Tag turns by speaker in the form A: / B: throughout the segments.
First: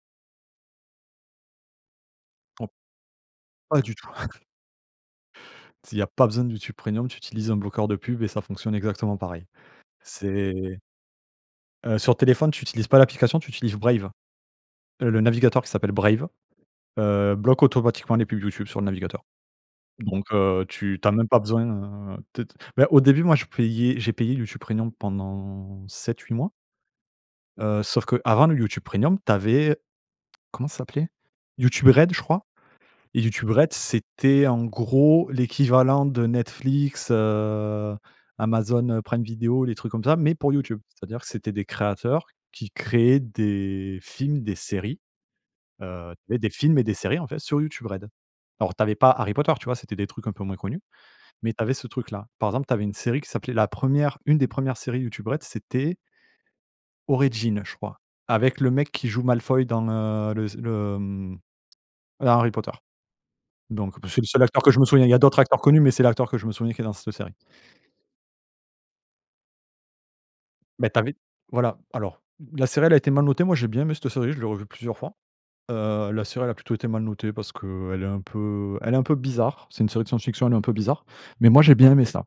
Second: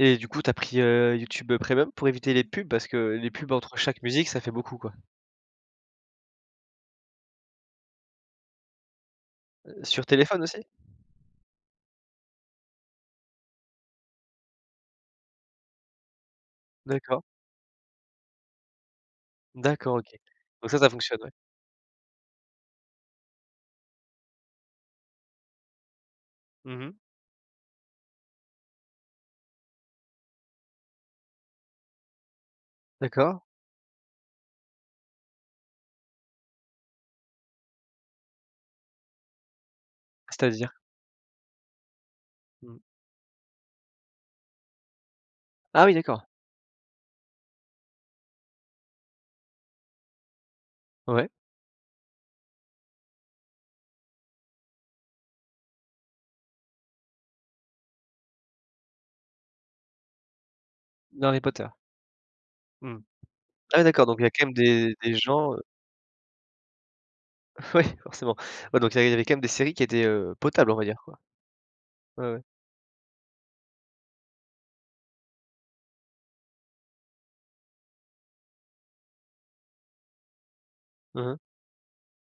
A: Et du coup, tu as pris, heu, YouTube, heu, Premium, pour éviter les pubs?
B: Oh
A: Parce que les pubs, entre
B: pas du
A: chaque
B: tout.
A: musique, ça fait beaucoup, quoi.
B: Si il y a pas besoin de YouTube premium, tu utilises un bloqueur de pubs et ça fonctionne exactement pareil.
A: Heu, sur téléphone, aussi?
B: C'est Heu, sur téléphone, tu utilises pas l'application, tu utilises Brave. Heu, le navigateur qui s'appelle Brave,
A: D'accord.
B: heu, bloque automatiquement les pubs YouTube sur le navigateur.
A: D'accord, OK,
B: Donc heu,
A: donc ça ça
B: tu tu as
A: fonctionne,
B: même
A: ouais?
B: pas besoin, heu, de de bah, au début, moi, je payais. J'ai payé YouTube Premium pendant 7-8 mois
A: Mmh mh.
B: heu, sauf qu'avant le YouTube Premium, tu avais, comment ça s'appelait? YouTube Red, je crois. Et
A: D'accord.
B: YouTube Red, c'était, en gros, l'équivalent de Netflix, heu, Amazon, heu, Prime Video, les trucs comme ça, mais pour
A: C'est-à-dire?
B: YouTube. C'est-à-dire que c'était des créateurs qui
A: Mmh.
B: créaient des films, des séries,
A: Ah oui,
B: heu,
A: d'accord!
B: et des films et des séries, en fait, sur YouTube Red. Alors, tu avais pas Harry Potter, tu vois? C'était des trucs un peu moins connus,
A: Ouais.
B: mais tu avais ce truc là. Par exemple, tu avais une série qui s'appelait la 1re une des 1res séries YouTube Red, c'était «Origin», je crois, avec le mec qui joue Malefoy dans, heu, le s le, hem,
A: D'Harry Potter.
B: dans Harry Potter.
A: Mmh. Ah,
B: Donc
A: d'accord,
B: bah,
A: donc
B: c'est
A: il y
B: le
A: a
B: seul
A: quand même
B: acteur que je me
A: des
B: souviens. Il y
A: des
B: a d'autres
A: gens, heu.
B: acteurs connus, mais c'est l'acteur que je me souviens qui est dans cette série.
A: Ouais, forcément. Ouais, donc il y a il y avait quand même des séries qui étaient, heu, potables, on va
B: Mais tu
A: dire,
B: avais,
A: quoi.
B: voilà. Alors,
A: Ouais, ouais.
B: la série, elle a été mal notée. Moi, j'ai bien aimé cette série, je l'ai revue plusieurs fois. Heu, la série, elle a plutôt été mal notée parce qu'elle est un peu elle est un peu bizarre. C'est une série de science-fiction, elle est un peu bizarre,
A: Mmh mh.
B: mais moi, j'ai bien aimé ça.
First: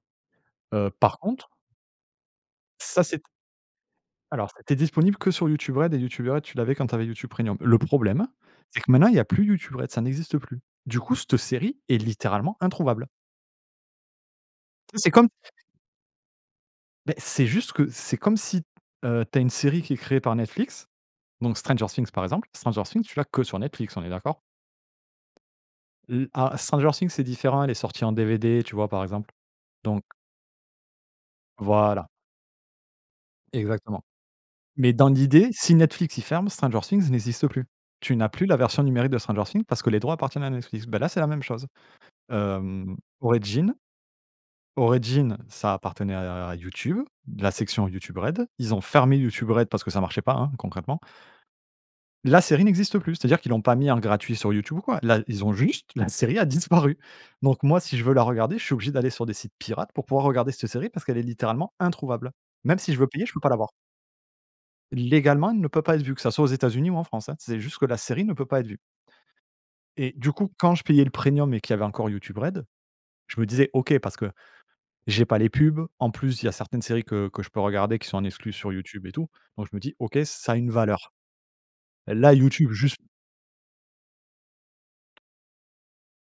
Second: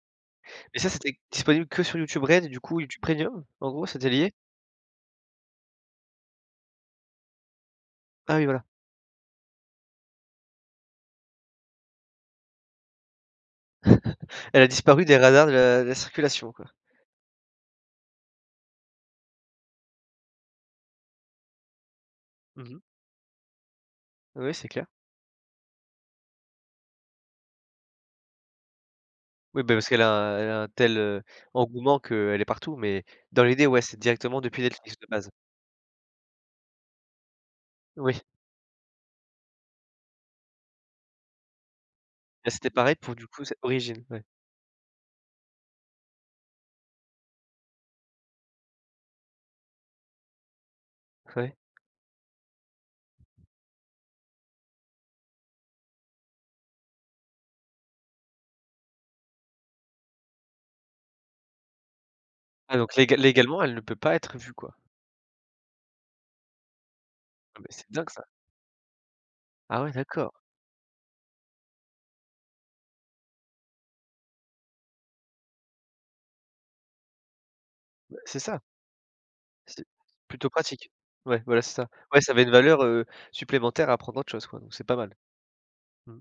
A: Et ça,
B: Heu,
A: c'était
B: par contre
A: disponible que sur YouTube Red, et du coup, YouTube
B: Ça, c'était
A: Premium? En gros, c'était lié?
B: alors, c'était disponible que sur YouTube Red et YouTube Red tu l'avais quand tu avais YouTube premium. Le problème,
A: Ah oui, voilà.
B: c'est que maintenant, il y a plus YouTube Red, ça n'existe plus. Du coup, cette série est littéralement introuvable.
A: Elle a
B: Tu sais,
A: disparu
B: c'est
A: des
B: comme
A: radars, de la de la circulation, quoi.
B: Beh, c'est juste que c'est comme si, heu, tu as une série qui est créée par Netflix. Donc, Stranger Things par exemple.
A: Mmh mh.
B: Stranger Things, tu l'as que sur Netflix, on est d'accord?
A: Oui, c'est clair.
B: Le ah, Stranger Things, c'est différent, elle est sortie en DVD, tu vois? Par exemple,
A: Oui, ben, parce qu'elle
B: donc
A: a elle a un tel, heu, engouement
B: Voilà.
A: qu'elle est partout. Mais dans l'idée, ouais, c'est
B: Exactement.
A: directement depuis
B: Mais
A: Netflix, de
B: dans
A: base.
B: l'idée, si Netflix, ils ferment, Stranger Things n'existe plus. Tu
A: Oui.
B: n'as plus la version numérique de Stranger Things, parce que les droits appartiennent à Netflix. Beh, là, c'est la même chose.
A: Et c'était pareil,
B: Hem,
A: pour du coup cet
B: «Origin
A: «Origin»? Ouais.
B: Origin» ça appartenait à à à YouTube, la section YouTube Red. Ils ont fermé YouTube Red, parce que ça marchait pas, hein, concrètement.
A: Ouais.
B: La série n'existe plus! C'est-à-dire qu'ils l'ont pas mis en gratuit sur YouTube ou quoi. Là, ils ont juste la série a disparu. Donc, moi, si je veux la regarder, je suis obligé d'aller sur des sites pirates pour pouvoir regarder cette série parce qu'elle est littéralement introuvable.
A: Ah,
B: Même si
A: donc,
B: je veux
A: légal
B: payer, je peux pas la
A: légalement,
B: voir.
A: elle ne peut pas être vue, quoi?
B: Légalement, elle ne peut pas être vue, que ça soit aux États-Unis ou en France, hein.
A: Ah,
B: C'est
A: mais
B: juste que
A: c'est
B: la
A: dingue, ça.
B: série ne peut pas être vue.
A: Ah, ouais,
B: Et
A: d'accord!
B: du coup, quand je payais le Premium, et qu'il y avait encore YouTube Red, je me disais: «OK, parce que j'ai pas les pubs». En plus, il y a certaines séries que que je peux regarder, qui sont
A: Bah,
B: en
A: c'est
B: exclu
A: ça.
B: sur YouTube et tout, donc je me
A: C'est
B: dis: «OK,
A: plutôt
B: ça a une
A: pratique.
B: valeur.
A: Ouais, voilà, c'est ça. Ouais, ça
B: Là,
A: met une
B: YouTube,
A: valeur,
B: juste»
A: heu, supplémentaire à prendre, autre chose, quoi. Donc, c'est pas mal. Mmh.